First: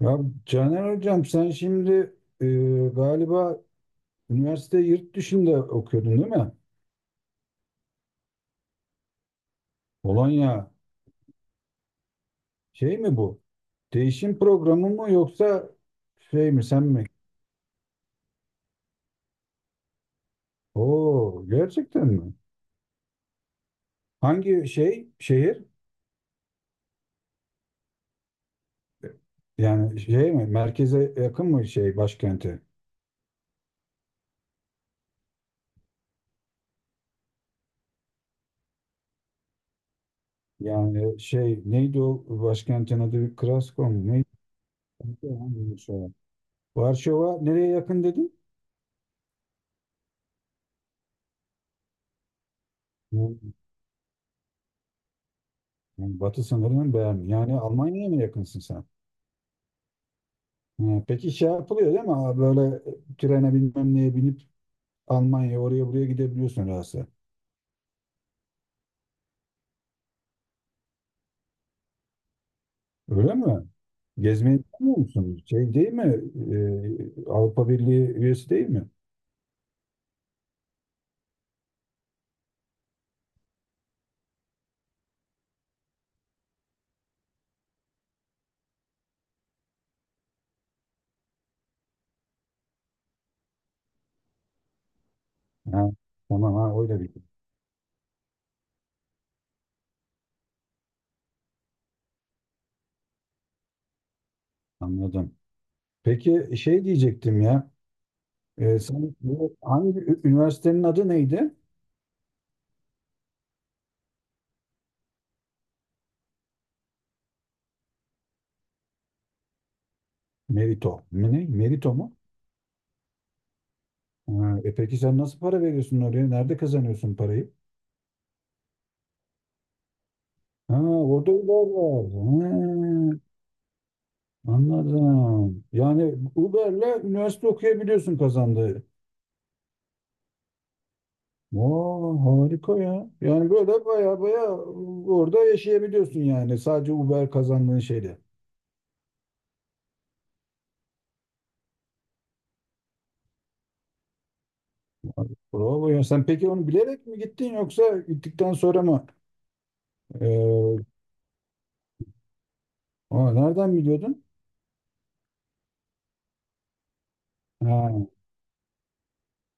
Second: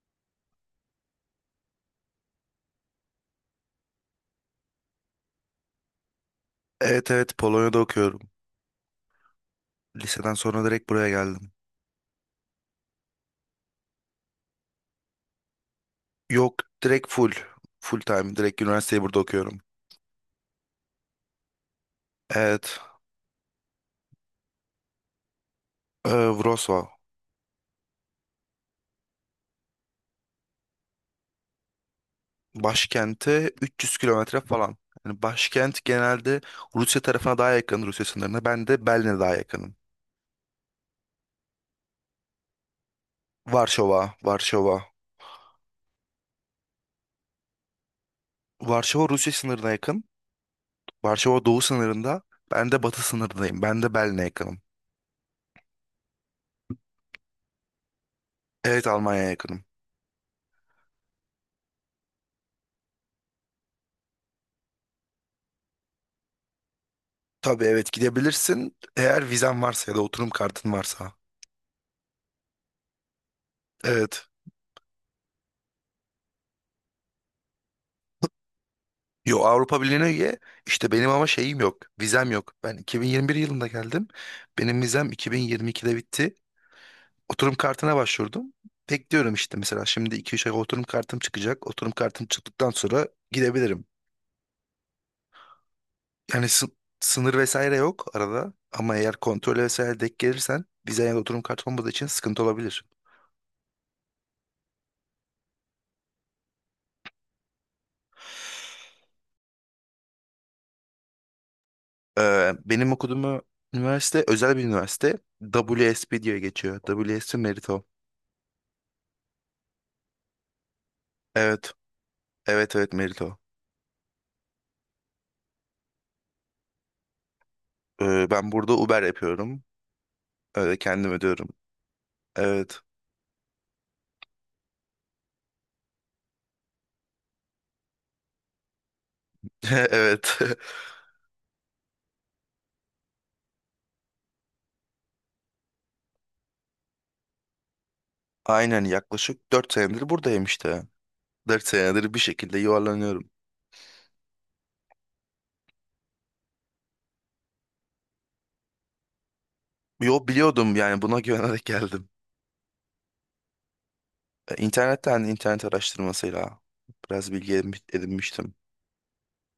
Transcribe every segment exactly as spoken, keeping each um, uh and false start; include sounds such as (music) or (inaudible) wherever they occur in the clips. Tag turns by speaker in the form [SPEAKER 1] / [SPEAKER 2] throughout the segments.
[SPEAKER 1] Ya Caner Hocam, sen şimdi e, galiba üniversite yurt dışında okuyordun, değil mi?
[SPEAKER 2] Evet evet Polonya'da okuyorum. Liseden sonra
[SPEAKER 1] Polonya
[SPEAKER 2] direkt buraya geldim.
[SPEAKER 1] şey mi bu? Değişim programı mı yoksa şey
[SPEAKER 2] Yok,
[SPEAKER 1] mi sen mi?
[SPEAKER 2] direkt full. Full time. Direkt üniversiteyi burada okuyorum.
[SPEAKER 1] Oo, gerçekten mi?
[SPEAKER 2] Evet.
[SPEAKER 1] Hangi şey şehir?
[SPEAKER 2] E, Wrocław.
[SPEAKER 1] Yani şey mi? Merkeze yakın mı şey başkenti?
[SPEAKER 2] Başkente üç yüz kilometre falan. Yani başkent genelde Rusya tarafına daha yakın, Rusya sınırına. Ben de Berlin'e daha yakınım.
[SPEAKER 1] Yani şey neydi o başkentin adı? Krasko
[SPEAKER 2] Varşova.
[SPEAKER 1] mu? Neydi?
[SPEAKER 2] Varşova.
[SPEAKER 1] Varşova. Varşova nereye yakın dedin?
[SPEAKER 2] Varşova Rusya sınırına yakın. Varşova doğu sınırında. Ben de batı
[SPEAKER 1] Hmm,
[SPEAKER 2] sınırındayım. Ben de Berlin'e yakınım.
[SPEAKER 1] Yani batı sınırını beğendim. Yani Almanya'ya mı yakınsın sen?
[SPEAKER 2] Evet, Almanya'ya yakınım.
[SPEAKER 1] Ha, peki şey yapılıyor, değil mi? Ha, böyle trene bilmem neye binip Almanya oraya buraya gidebiliyorsun rahatsız.
[SPEAKER 2] Tabii, evet, gidebilirsin. Eğer vizen varsa ya da oturum kartın varsa.
[SPEAKER 1] Öyle mi?
[SPEAKER 2] Evet.
[SPEAKER 1] Gezmeye gitmiyor musun? Şey, değil mi? Ee, Avrupa Birliği üyesi değil mi?
[SPEAKER 2] Yo, Avrupa Birliği'ne üye. İşte benim ama şeyim yok. Vizem yok. Ben iki bin yirmi bir yılında geldim. Benim vizem iki bin yirmi ikide bitti. Oturum kartına başvurdum. Bekliyorum işte, mesela şimdi iki üç ay oturum kartım çıkacak. Oturum kartım çıktıktan sonra gidebilirim.
[SPEAKER 1] Ha,
[SPEAKER 2] Yani
[SPEAKER 1] tamam,
[SPEAKER 2] sı-
[SPEAKER 1] ha, öyle bir şey.
[SPEAKER 2] sınır vesaire yok arada. Ama eğer kontrol vesaire denk gelirsen vize ya da oturum kartı olmadığı için sıkıntı olabilir.
[SPEAKER 1] Anladım. Peki şey diyecektim ya. Ee, sen bu hangi ü- üniversitenin adı neydi?
[SPEAKER 2] Ee, benim okuduğum üniversite özel bir üniversite. W S P diye geçiyor. W S P Merito.
[SPEAKER 1] Merito. Mi ne?
[SPEAKER 2] Evet.
[SPEAKER 1] Merito mu?
[SPEAKER 2] Evet evet Merito.
[SPEAKER 1] Ha, e peki sen nasıl para veriyorsun oraya? Nerede kazanıyorsun parayı?
[SPEAKER 2] Ee, ben burada Uber yapıyorum.
[SPEAKER 1] Ha,
[SPEAKER 2] Öyle kendim
[SPEAKER 1] orada
[SPEAKER 2] ödüyorum.
[SPEAKER 1] var.
[SPEAKER 2] Evet.
[SPEAKER 1] Ha. Anladım. Yani Uber'le üniversite okuyabiliyorsun kazandığı.
[SPEAKER 2] (laughs) Evet.
[SPEAKER 1] Oo, harika ya. Yani böyle baya baya orada yaşayabiliyorsun yani sadece Uber kazandığın şeyle.
[SPEAKER 2] (laughs) Aynen, yaklaşık dört senedir buradayım işte. Dört senedir bir şekilde yuvarlanıyorum.
[SPEAKER 1] Bravo ya. Sen peki onu bilerek mi gittin yoksa gittikten sonra mı?
[SPEAKER 2] Yo, biliyordum
[SPEAKER 1] Ee,
[SPEAKER 2] yani, buna (laughs) güvenerek geldim.
[SPEAKER 1] aa, Nereden biliyordun?
[SPEAKER 2] E, İnternetten, internet araştırmasıyla biraz bilgi edinmiş-
[SPEAKER 1] Ha,
[SPEAKER 2] edinmiştim.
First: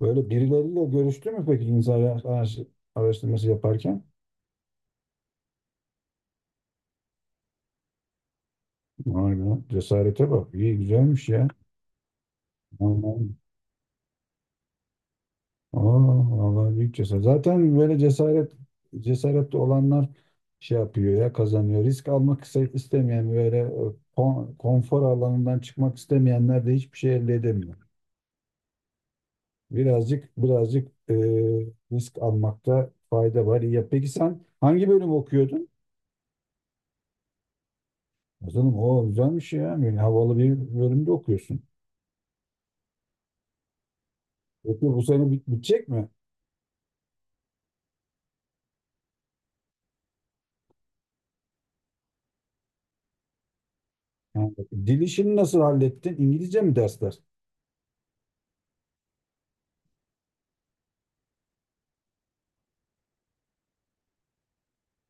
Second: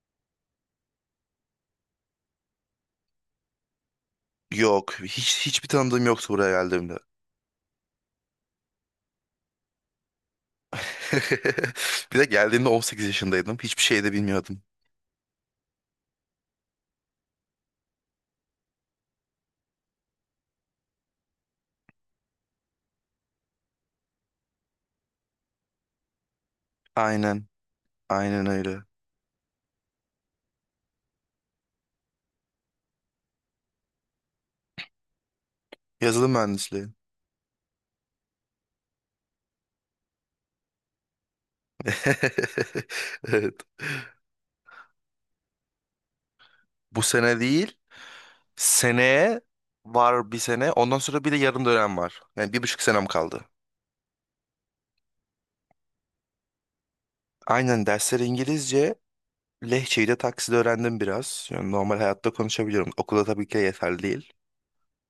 [SPEAKER 1] böyle birileriyle görüştü mü peki insan araş- araştırması yaparken?
[SPEAKER 2] Yok, hiç hiçbir tanıdığım yoktu buraya geldiğimde.
[SPEAKER 1] Vay be, cesarete bak. İyi, güzelmiş ya.
[SPEAKER 2] (laughs) Bir de geldiğimde on sekiz yaşındaydım. Hiçbir şey de bilmiyordum.
[SPEAKER 1] Aa, vallahi büyük cesaret. Zaten böyle cesaret cesaretli olanlar şey yapıyor ya, kazanıyor. Risk almak iste- istemeyen, böyle e, kon- konfor alanından çıkmak istemeyenler de hiçbir şey elde
[SPEAKER 2] Aynen.
[SPEAKER 1] edemiyor.
[SPEAKER 2] Aynen öyle.
[SPEAKER 1] Birazcık birazcık, e, risk almakta fayda var. İyi. Ya peki sen hangi bölüm okuyordun?
[SPEAKER 2] Yazılım mühendisliği.
[SPEAKER 1] Canım, o güzelmiş ya. Yani havalı bir bölümde okuyorsun.
[SPEAKER 2] (laughs) Evet.
[SPEAKER 1] Peki bu sene bit- bitecek mi?
[SPEAKER 2] Bu sene değil. Seneye var bir sene. Ondan sonra bir de yarım dönem var. Yani bir buçuk senem kaldı.
[SPEAKER 1] Yani dil işini nasıl hallettin? İngilizce mi dersler?
[SPEAKER 2] Aynen, dersler İngilizce. Lehçeyi de takside öğrendim biraz. Yani normal hayatta konuşabiliyorum. Okulda tabii ki de yeterli değil.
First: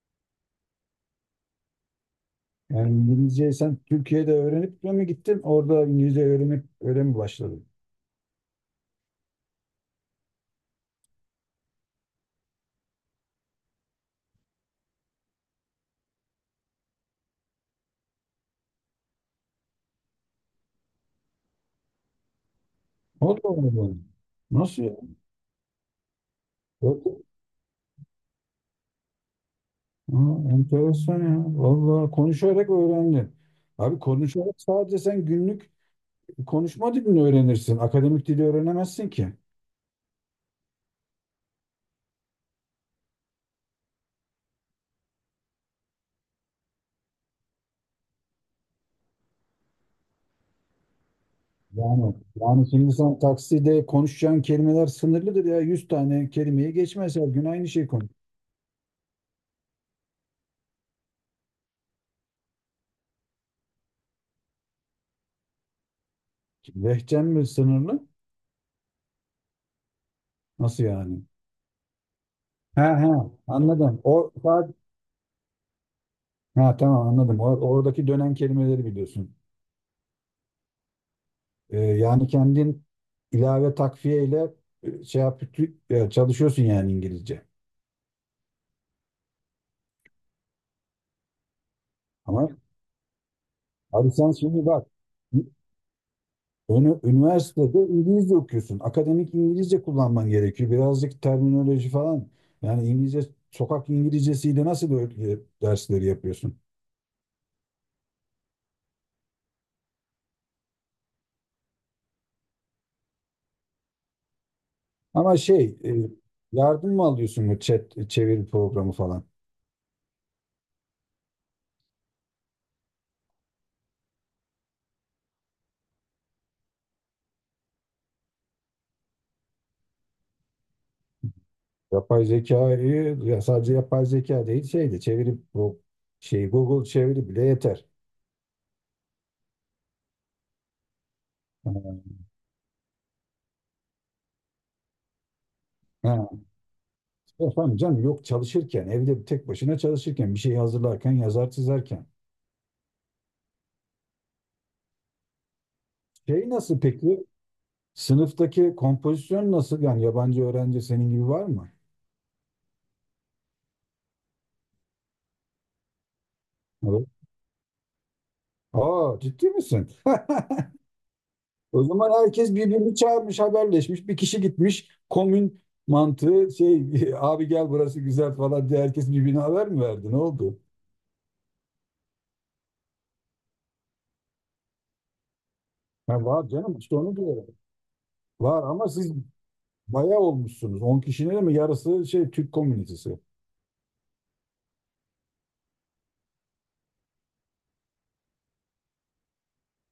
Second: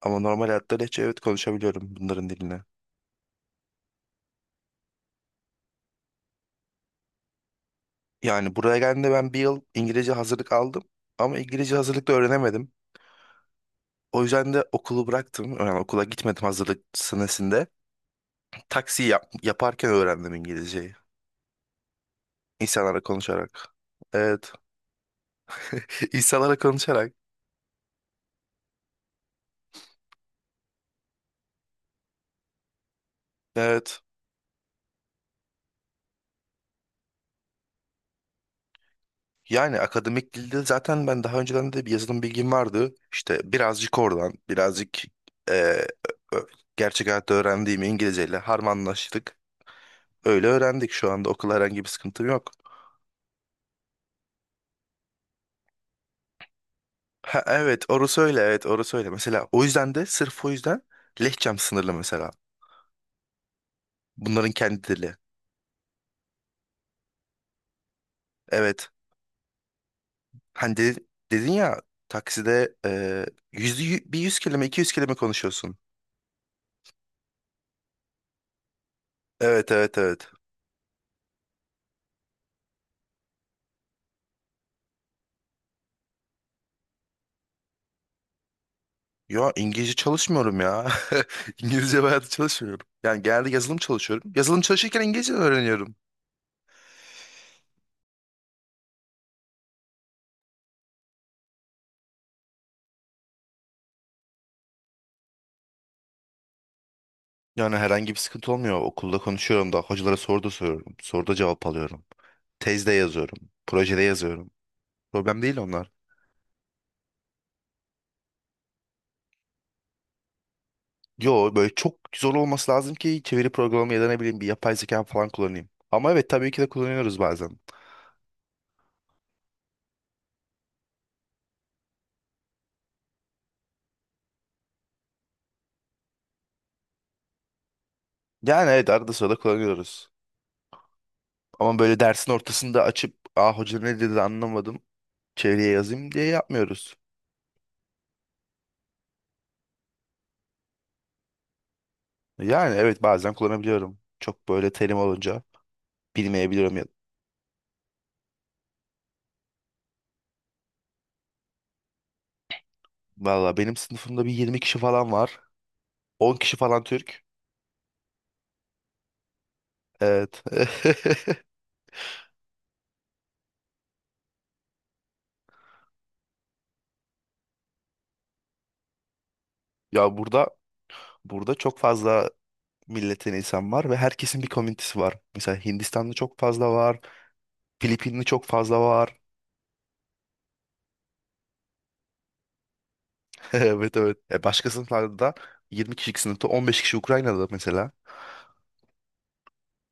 [SPEAKER 2] Ama normal hayatta Lehçe, evet, konuşabiliyorum bunların diline.
[SPEAKER 1] Yani İngilizceyi sen Türkiye'de öğrenip de mi gittin? Orada İngilizce öğrenip öyle mi başladın?
[SPEAKER 2] Yani buraya geldiğimde ben bir yıl İngilizce hazırlık aldım. Ama İngilizce hazırlıkta öğrenemedim. O yüzden de okulu bıraktım. Yani okula gitmedim hazırlık senesinde. Taksi yap- yaparken öğrendim İngilizceyi. İnsanlarla
[SPEAKER 1] O da
[SPEAKER 2] konuşarak.
[SPEAKER 1] olmadı.
[SPEAKER 2] Evet.
[SPEAKER 1] Nasıl ya?
[SPEAKER 2] (laughs) İnsanlarla konuşarak.
[SPEAKER 1] Yok. Aa, enteresan ya. Vallahi konuşarak öğrendin. Abi,
[SPEAKER 2] Evet.
[SPEAKER 1] konuşarak sadece sen günlük konuşma dilini öğrenirsin. Akademik dili öğrenemezsin ki.
[SPEAKER 2] Yani akademik dilde zaten ben daha önceden de bir yazılım bilgim vardı. İşte birazcık oradan, birazcık e, ö- ö- gerçek hayatta öğrendiğim İngilizceyle harmanlaştık. Öyle öğrendik, şu anda okula herhangi bir
[SPEAKER 1] Yani,
[SPEAKER 2] sıkıntım yok.
[SPEAKER 1] yani şimdi sen takside konuşacağın kelimeler sınırlıdır ya. Yüz tane kelimeyi geçmez, her
[SPEAKER 2] Ha,
[SPEAKER 1] gün aynı
[SPEAKER 2] evet
[SPEAKER 1] şey konuş.
[SPEAKER 2] orası öyle, evet orası öyle. Mesela o yüzden de, sırf o yüzden lehçem sınırlı mesela. Bunların kendi dili.
[SPEAKER 1] Lehçen mi sınırlı?
[SPEAKER 2] Evet. Hani
[SPEAKER 1] Nasıl
[SPEAKER 2] de-
[SPEAKER 1] yani?
[SPEAKER 2] dedin ya takside,
[SPEAKER 1] He, he,
[SPEAKER 2] e, yüzde,
[SPEAKER 1] anladım.
[SPEAKER 2] yü- bir
[SPEAKER 1] O
[SPEAKER 2] yüz kelime
[SPEAKER 1] sadece...
[SPEAKER 2] iki yüz kelime konuşuyorsun.
[SPEAKER 1] Ha, tamam, anladım. Or- Oradaki dönen kelimeleri biliyorsun.
[SPEAKER 2] Evet evet evet.
[SPEAKER 1] Ee, yani kendin ilave takviye ile, e, şey yap, tü- e, çalışıyorsun yani İngilizce.
[SPEAKER 2] Ya İngilizce çalışmıyorum ya. (laughs) İngilizce bayağı
[SPEAKER 1] Ama
[SPEAKER 2] çalışmıyorum. Yani genelde yazılım
[SPEAKER 1] abi, sen
[SPEAKER 2] çalışıyorum. Yazılım
[SPEAKER 1] şimdi bak,
[SPEAKER 2] çalışırken İngilizce öğreniyorum.
[SPEAKER 1] ünü- üniversitede İngilizce okuyorsun. Akademik İngilizce kullanman gerekiyor. Birazcık terminoloji falan. Yani İngilizce, sokak İngilizcesiyle nasıl böyle dersleri yapıyorsun?
[SPEAKER 2] Yani herhangi bir sıkıntı olmuyor. Okulda konuşuyorum da hocalara soru da soruyorum. Soruda cevap alıyorum. Tezde yazıyorum. Projede yazıyorum.
[SPEAKER 1] Ama
[SPEAKER 2] Problem değil
[SPEAKER 1] şey,
[SPEAKER 2] onlar.
[SPEAKER 1] e, yardım mı alıyorsun, bu chat çeviri programı falan?
[SPEAKER 2] Yo, böyle çok zor olması lazım ki çeviri programı ya da ne bileyim bir yapay zeka falan kullanayım. Ama evet tabii ki de kullanıyoruz bazen.
[SPEAKER 1] Yapay zekayı ya, sadece yapay zeka değil, şeydi çevirip bu şey Google çeviri bile yeter.
[SPEAKER 2] Yani, evet, arada sırada kullanıyoruz.
[SPEAKER 1] Ha,
[SPEAKER 2] Ama böyle dersin ortasında açıp, aa hoca ne dedi anlamadım, çeviriye yazayım diye
[SPEAKER 1] ha.
[SPEAKER 2] yapmıyoruz.
[SPEAKER 1] Efendim canım, yok, çalışırken evde, bir tek başına çalışırken, bir şey hazırlarken, yazar çizerken.
[SPEAKER 2] Yani evet, bazen kullanabiliyorum. Çok böyle terim olunca
[SPEAKER 1] Şey
[SPEAKER 2] bilmeyebiliyorum
[SPEAKER 1] nasıl
[SPEAKER 2] ya.
[SPEAKER 1] peki, sınıftaki kompozisyon nasıl, yani yabancı öğrenci senin gibi var mı?
[SPEAKER 2] Valla benim sınıfımda bir yirmi kişi falan var. on kişi falan
[SPEAKER 1] Evet.
[SPEAKER 2] Türk.
[SPEAKER 1] Aa, ciddi misin?
[SPEAKER 2] Evet.
[SPEAKER 1] (laughs)
[SPEAKER 2] (laughs)
[SPEAKER 1] O zaman herkes birbirini çağırmış, haberleşmiş, bir kişi gitmiş komün mantığı şey (laughs) abi gel burası güzel falan diye herkes birbirine haber mi verdi, ne
[SPEAKER 2] Ya, burada
[SPEAKER 1] oldu?
[SPEAKER 2] burada çok fazla milletten insan var ve herkesin bir komünitesi var. Mesela Hindistanlı
[SPEAKER 1] Ha,
[SPEAKER 2] çok
[SPEAKER 1] var
[SPEAKER 2] fazla
[SPEAKER 1] canım, işte
[SPEAKER 2] var.
[SPEAKER 1] onu diyorum.
[SPEAKER 2] Filipinli çok
[SPEAKER 1] Var
[SPEAKER 2] fazla
[SPEAKER 1] ama siz
[SPEAKER 2] var.
[SPEAKER 1] bayağı olmuşsunuz. On kişinin mi yarısı şey Türk komünitesi.
[SPEAKER 2] (laughs) Evet evet. E, başka sınıflarda da yirmi kişilik sınıfta on beş kişi Ukrayna'da mesela.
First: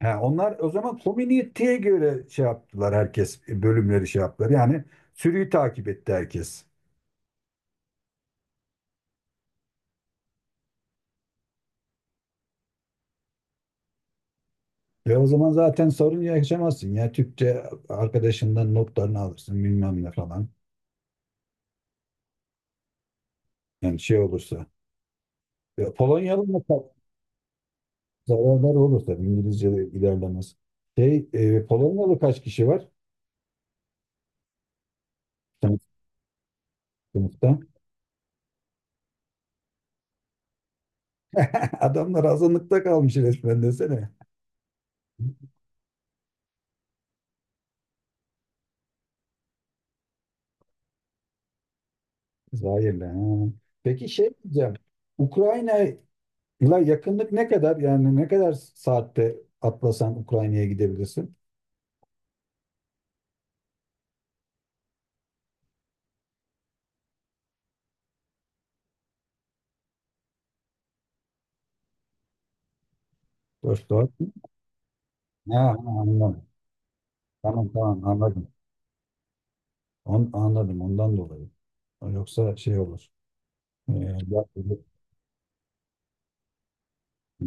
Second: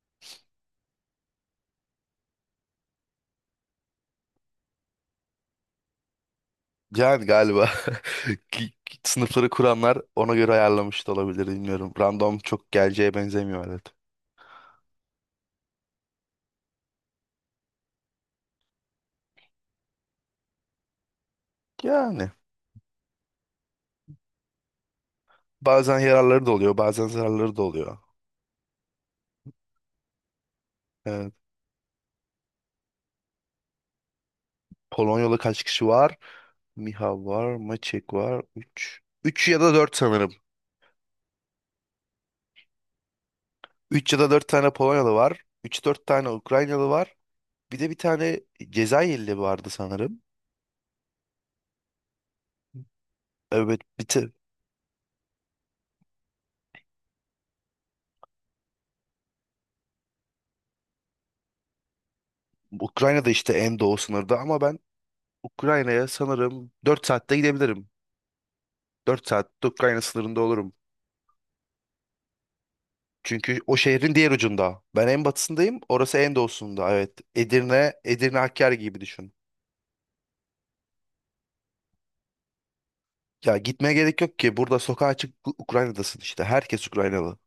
[SPEAKER 1] Ha, onlar o zaman komüniteye göre şey yaptılar, herkes e, bölümleri şey yaptılar. Yani sürüyü takip etti herkes.
[SPEAKER 2] Yani galiba (laughs) ki- ki sınıfları kuranlar ona göre ayarlamış da olabilir, bilmiyorum. Random çok geleceğe benzemiyor, evet.
[SPEAKER 1] Ve o zaman zaten sorun yaşamazsın ya, Türkçe arkadaşından notlarını alırsın bilmem ne falan.
[SPEAKER 2] Yani
[SPEAKER 1] Yani şey olursa. E,
[SPEAKER 2] bazen
[SPEAKER 1] Polonyalı
[SPEAKER 2] yararları da
[SPEAKER 1] mı
[SPEAKER 2] oluyor,
[SPEAKER 1] ka-
[SPEAKER 2] bazen zararları da oluyor.
[SPEAKER 1] zararları olur tabii, İngilizce de ilerlemez. Şey,
[SPEAKER 2] Evet.
[SPEAKER 1] e, Polonyalı kaç kişi var
[SPEAKER 2] Polonyalı kaç
[SPEAKER 1] sen,
[SPEAKER 2] kişi var? Miha var,
[SPEAKER 1] sınıfta?
[SPEAKER 2] Maçek var. Üç, üç ya da dört sanırım.
[SPEAKER 1] (laughs) Adamlar azınlıkta kalmış resmen, desene.
[SPEAKER 2] Üç ya da dört tane Polonyalı var. Üç dört tane Ukraynalı var. Bir de bir tane Cezayirli vardı sanırım.
[SPEAKER 1] Zahirle. Ha.
[SPEAKER 2] Evet, bir
[SPEAKER 1] Peki
[SPEAKER 2] te-
[SPEAKER 1] şey diyeceğim. Ukrayna'yla yakınlık ne kadar? Yani ne kadar saatte atlasan Ukrayna'ya gidebilirsin?
[SPEAKER 2] Ukrayna'da işte, en doğu sınırda, ama ben Ukrayna'ya sanırım dört saatte gidebilirim. Dört saatte Ukrayna sınırında olurum. Çünkü o
[SPEAKER 1] Dört saat
[SPEAKER 2] şehrin diğer
[SPEAKER 1] mi?
[SPEAKER 2] ucunda. Ben en
[SPEAKER 1] Ha, ha,
[SPEAKER 2] batısındayım, orası en
[SPEAKER 1] anladım.
[SPEAKER 2] doğusunda. Evet.
[SPEAKER 1] Tamam,
[SPEAKER 2] Edirne,
[SPEAKER 1] tamam,
[SPEAKER 2] Edirne
[SPEAKER 1] anladım.
[SPEAKER 2] Hakkari gibi düşün.
[SPEAKER 1] On, anladım ondan dolayı. Yoksa şey olur.
[SPEAKER 2] Ya
[SPEAKER 1] Ee,
[SPEAKER 2] gitmeye gerek yok
[SPEAKER 1] ya-
[SPEAKER 2] ki. Burada sokağa çık, Ukrayna'dasın işte. Herkes Ukraynalı.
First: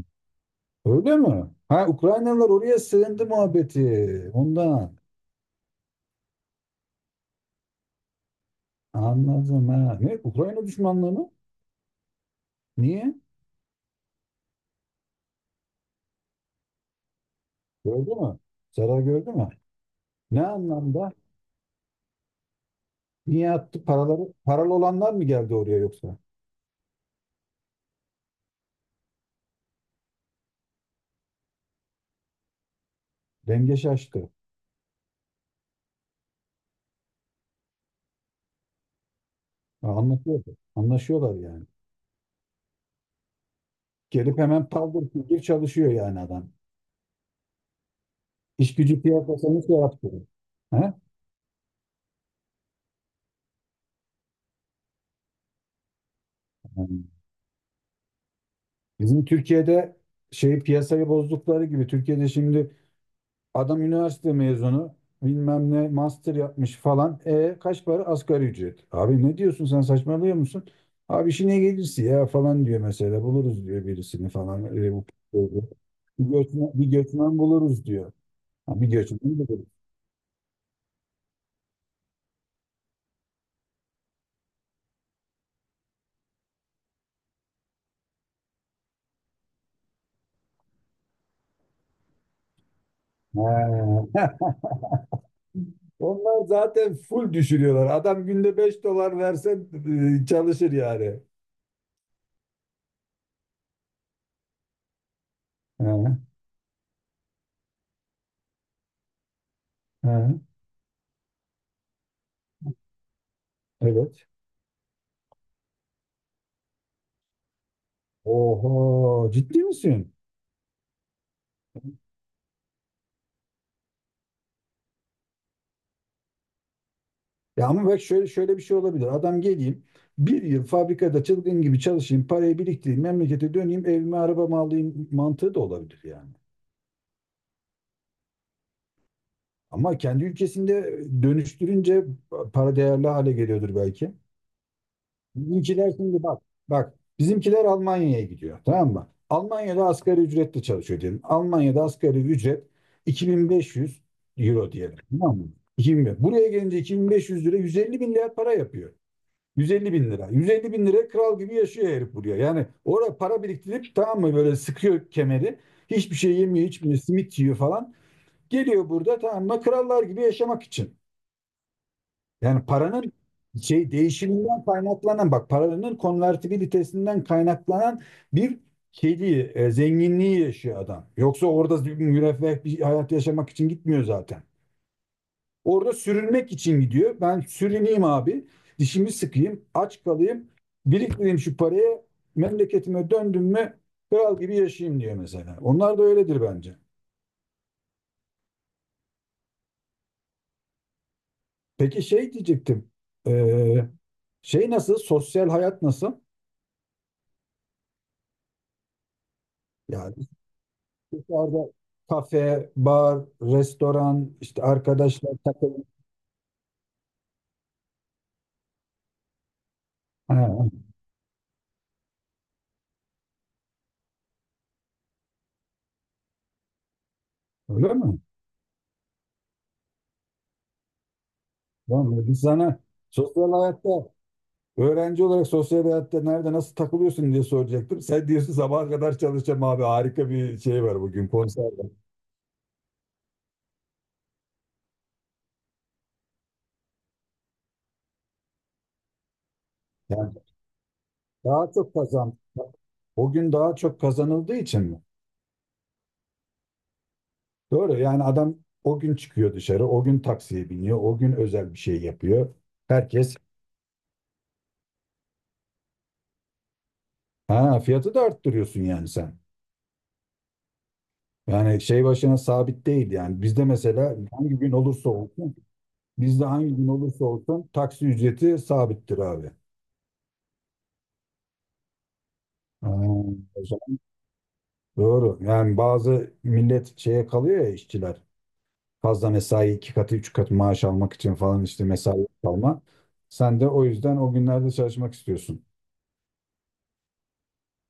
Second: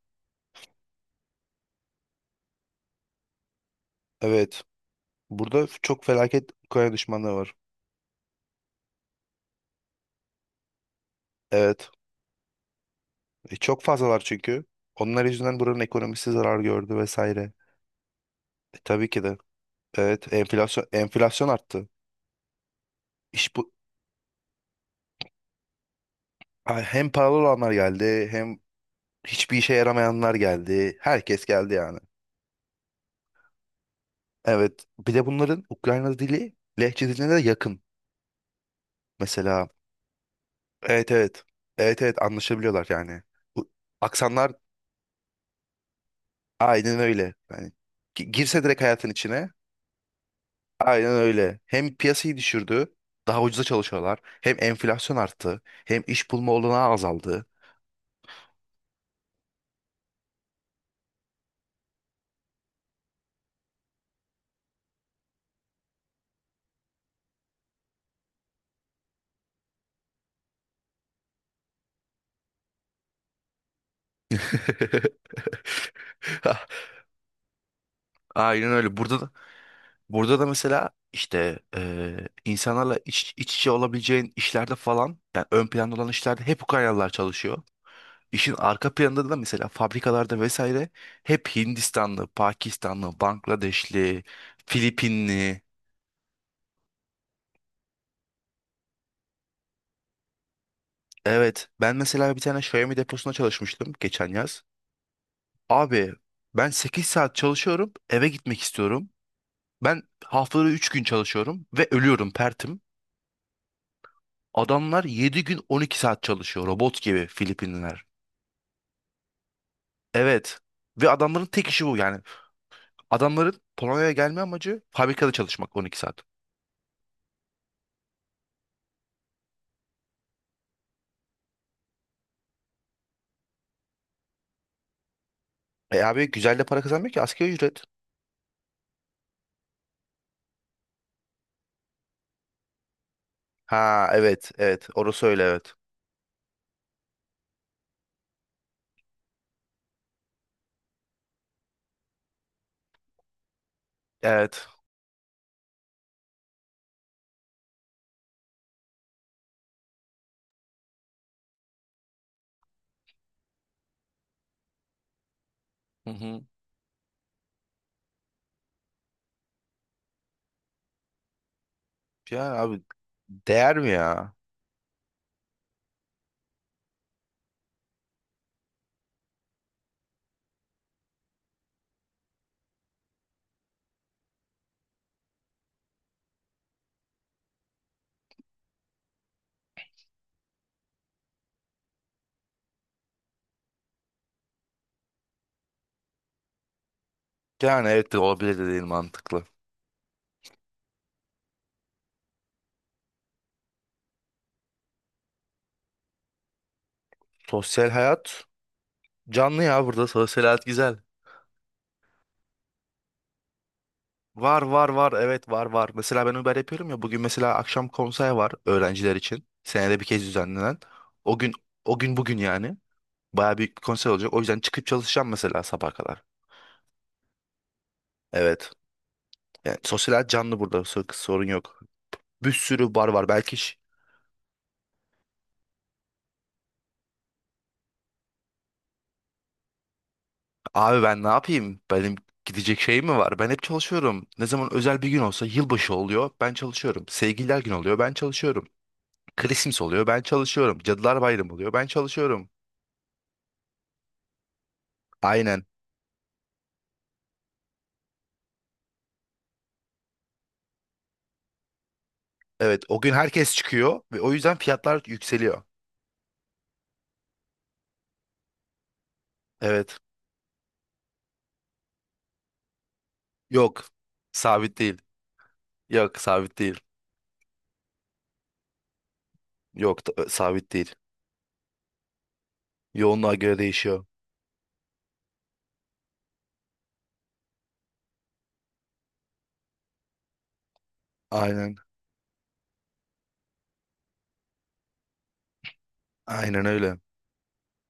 [SPEAKER 1] Öyle mi? Ha, Ukraynalılar oraya sığındı muhabbeti.
[SPEAKER 2] Evet.
[SPEAKER 1] Ondan.
[SPEAKER 2] Burada çok felaket Ukrayna düşmanlığı var.
[SPEAKER 1] Anladım, ha. Ne? Ukrayna düşmanlığı mı?
[SPEAKER 2] Evet.
[SPEAKER 1] Niye?
[SPEAKER 2] E, çok fazlalar çünkü. Onlar yüzünden buranın ekonomisi zarar gördü vesaire.
[SPEAKER 1] Gördü mü?
[SPEAKER 2] E,
[SPEAKER 1] Zarar
[SPEAKER 2] tabii ki
[SPEAKER 1] gördü
[SPEAKER 2] de.
[SPEAKER 1] mü?
[SPEAKER 2] Evet.
[SPEAKER 1] Ne
[SPEAKER 2] Enflasyon,
[SPEAKER 1] anlamda?
[SPEAKER 2] enflasyon arttı.
[SPEAKER 1] Niye
[SPEAKER 2] İş bu.
[SPEAKER 1] attı? Paraları, paralı olanlar mı geldi oraya yoksa?
[SPEAKER 2] Ha, hem paralı olanlar geldi, hem hiçbir işe yaramayanlar geldi. Herkes geldi yani.
[SPEAKER 1] Denge şaştı.
[SPEAKER 2] Evet. Bir de bunların Ukrayna dili Lehçe diline de yakın. Mesela.
[SPEAKER 1] Ha, anlatıyordu.
[SPEAKER 2] Evet
[SPEAKER 1] Anlaşıyorlar
[SPEAKER 2] evet.
[SPEAKER 1] yani.
[SPEAKER 2] Evet evet, anlaşabiliyorlar yani. Bu
[SPEAKER 1] Gelip
[SPEAKER 2] aksanlar.
[SPEAKER 1] hemen paldır küldür çalışıyor yani adam.
[SPEAKER 2] Aynen öyle. Yani gi- girse
[SPEAKER 1] İş
[SPEAKER 2] direkt
[SPEAKER 1] gücü
[SPEAKER 2] hayatın içine.
[SPEAKER 1] piyasasını şey yaptı. He?
[SPEAKER 2] Aynen öyle. Hem piyasayı düşürdü. Daha ucuza çalışıyorlar. Hem enflasyon arttı. Hem iş bulma olanağı
[SPEAKER 1] Yani
[SPEAKER 2] azaldı.
[SPEAKER 1] bizim Türkiye'de şey piyasayı bozdukları gibi Türkiye'de şimdi, adam üniversite mezunu, bilmem ne master yapmış falan. E kaç para? Asgari ücret. Abi ne diyorsun sen, saçmalıyor musun? Abi, işine gelirse ya falan diyor mesela, buluruz diyor birisini falan. E, bu,
[SPEAKER 2] (laughs)
[SPEAKER 1] bu- bu. Bir göçmen, bir göçmen buluruz diyor.
[SPEAKER 2] Aynen
[SPEAKER 1] Ha, bir
[SPEAKER 2] öyle.
[SPEAKER 1] göçmen
[SPEAKER 2] Burada da,
[SPEAKER 1] buluruz.
[SPEAKER 2] burada da mesela işte, eee, insanlarla iç, iç içe olabileceğin işlerde falan, yani ön planda olan işlerde hep Ukraynalılar çalışıyor. İşin arka planında da, mesela fabrikalarda vesaire, hep Hindistanlı, Pakistanlı, Bangladeşli,
[SPEAKER 1] Ha.
[SPEAKER 2] Filipinli.
[SPEAKER 1] (laughs) Onlar zaten full düşürüyorlar. Adam günde beş dolar versen e, çalışır yani.
[SPEAKER 2] Evet. Ben mesela bir tane Xiaomi deposunda çalışmıştım geçen yaz. Abi,
[SPEAKER 1] Ha,
[SPEAKER 2] ben sekiz saat çalışıyorum, eve gitmek istiyorum. Ben
[SPEAKER 1] ha,
[SPEAKER 2] haftada üç gün çalışıyorum ve ölüyorum, pertim.
[SPEAKER 1] evet.
[SPEAKER 2] Adamlar yedi gün on iki saat çalışıyor robot gibi, Filipinliler.
[SPEAKER 1] Oho, ciddi misin?
[SPEAKER 2] Evet. Ve adamların tek işi bu yani. Adamların Polonya'ya gelme amacı fabrikada çalışmak, on iki saat.
[SPEAKER 1] Ya ama bak, şöyle şöyle bir şey olabilir. Adam geleyim bir yıl fabrikada çılgın gibi çalışayım, parayı biriktireyim, memlekete döneyim, evime arabamı alayım mantığı da
[SPEAKER 2] E
[SPEAKER 1] olabilir yani.
[SPEAKER 2] abi, güzel de para kazanmıyor ki, asgari ücret.
[SPEAKER 1] Ama kendi ülkesinde dönüştürünce para değerli hale geliyordur
[SPEAKER 2] Ha,
[SPEAKER 1] belki.
[SPEAKER 2] evet evet, orası öyle, evet.
[SPEAKER 1] Bizimkiler şimdi bak, bak bizimkiler Almanya'ya gidiyor, tamam mı? Almanya'da asgari ücretle çalışıyor diyelim. Almanya'da asgari ücret 2500
[SPEAKER 2] Evet.
[SPEAKER 1] euro diyelim. Tamam mı? iki bin. Buraya gelince iki bin beş yüz lira yüz elli lira para yapıyor. yüz elli bin lira. yüz elli bin lira kral gibi yaşıyor herif buraya. Yani oraya para biriktirip, tamam mı, böyle sıkıyor kemeri.
[SPEAKER 2] Hı
[SPEAKER 1] Hiçbir şey
[SPEAKER 2] hı.
[SPEAKER 1] yemiyor, içmiyor, simit yiyor falan. Geliyor burada, tamam mı, krallar gibi yaşamak için.
[SPEAKER 2] Ya
[SPEAKER 1] Yani
[SPEAKER 2] abi,
[SPEAKER 1] paranın
[SPEAKER 2] değer mi
[SPEAKER 1] şey
[SPEAKER 2] ya?
[SPEAKER 1] değişiminden kaynaklanan, bak, paranın konvertibilitesinden kaynaklanan bir şeyliği, e, zenginliği yaşıyor adam. Yoksa orada bir müreffeh bir hayat yaşamak için gitmiyor zaten. Orada sürünmek için gidiyor. Ben sürüneyim abi. Dişimi sıkayım. Aç kalayım. Biriktireyim şu parayı. Memleketime döndüm mü kral gibi yaşayayım diyor mesela. Onlar da öyledir bence.
[SPEAKER 2] Yani, evet de olabilir, dediğin mantıklı.
[SPEAKER 1] Peki şey diyecektim. Ee, Şey nasıl? Sosyal hayat nasıl?
[SPEAKER 2] Sosyal hayat canlı ya, burada
[SPEAKER 1] Yani
[SPEAKER 2] sosyal hayat güzel.
[SPEAKER 1] dışarıda kafe, bar, restoran,
[SPEAKER 2] Var
[SPEAKER 1] işte
[SPEAKER 2] var var,
[SPEAKER 1] arkadaşlar
[SPEAKER 2] evet, var
[SPEAKER 1] takılın.
[SPEAKER 2] var. Mesela ben Uber yapıyorum ya, bugün mesela akşam konser var öğrenciler için. Senede bir kez
[SPEAKER 1] Ha,
[SPEAKER 2] düzenlenen. O gün o gün bugün yani. Baya büyük bir konser olacak. O yüzden çıkıp çalışacağım, mesela sabah kadar.
[SPEAKER 1] öyle mi?
[SPEAKER 2] Evet. Yani sosyal hayat canlı burada, sor- sorun yok.
[SPEAKER 1] Tamam, biz
[SPEAKER 2] Bir
[SPEAKER 1] sana
[SPEAKER 2] sürü bar var
[SPEAKER 1] sosyal
[SPEAKER 2] belki. ş-
[SPEAKER 1] hayatta öğrenci olarak sosyal hayatta nerede nasıl takılıyorsun diye soracaktım. Sen diyorsun sabaha kadar çalışacağım abi, harika bir şey var
[SPEAKER 2] Abi ben ne
[SPEAKER 1] bugün, konser
[SPEAKER 2] yapayım?
[SPEAKER 1] var.
[SPEAKER 2] Benim gidecek şeyim mi var? Ben hep çalışıyorum. Ne zaman özel bir gün olsa yılbaşı oluyor, ben çalışıyorum. Sevgililer günü oluyor, ben çalışıyorum. Christmas oluyor. Ben
[SPEAKER 1] Yani
[SPEAKER 2] çalışıyorum. Cadılar Bayramı
[SPEAKER 1] daha
[SPEAKER 2] oluyor. Ben
[SPEAKER 1] çok kazan.
[SPEAKER 2] çalışıyorum.
[SPEAKER 1] O gün daha çok kazanıldığı için mi?
[SPEAKER 2] Aynen.
[SPEAKER 1] Doğru, yani adam o gün çıkıyor dışarı, o gün taksiye biniyor, o gün özel bir şey yapıyor.
[SPEAKER 2] Evet. O gün
[SPEAKER 1] Herkes...
[SPEAKER 2] herkes çıkıyor ve o yüzden fiyatlar yükseliyor.
[SPEAKER 1] Ha, fiyatı da arttırıyorsun yani sen.
[SPEAKER 2] Evet.
[SPEAKER 1] Yani şey başına sabit değil yani. Bizde
[SPEAKER 2] Yok.
[SPEAKER 1] mesela hangi gün
[SPEAKER 2] Sabit değil.
[SPEAKER 1] olursa olsun,
[SPEAKER 2] Yok,
[SPEAKER 1] bizde
[SPEAKER 2] sabit
[SPEAKER 1] hangi
[SPEAKER 2] değil.
[SPEAKER 1] gün olursa olsun taksi ücreti sabittir abi.
[SPEAKER 2] Yok, da- sabit değil.
[SPEAKER 1] Ha,
[SPEAKER 2] Yoğunluğa göre değişiyor.
[SPEAKER 1] doğru. Yani bazı millet şeye kalıyor ya, işçiler. Fazla mesai iki katı üç katı maaş almak için falan,
[SPEAKER 2] Aynen.
[SPEAKER 1] işte mesai kalma. Sen de o yüzden o günlerde çalışmak istiyorsun.
[SPEAKER 2] Aynen öyle.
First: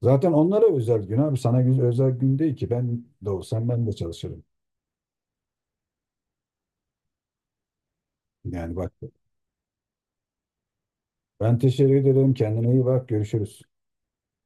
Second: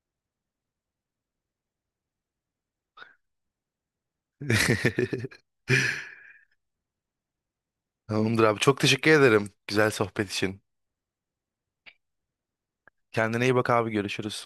[SPEAKER 1] Zaten onlara özel gün abi. Sana gün, özel gün değil ki. Ben de olsam ben de çalışırım.
[SPEAKER 2] (laughs) Tamamdır abi.
[SPEAKER 1] Yani
[SPEAKER 2] Çok
[SPEAKER 1] bak.
[SPEAKER 2] teşekkür ederim güzel sohbet için.
[SPEAKER 1] Ben teşekkür ederim. Kendine iyi bak.
[SPEAKER 2] Kendine iyi
[SPEAKER 1] Görüşürüz.
[SPEAKER 2] bak abi. Görüşürüz.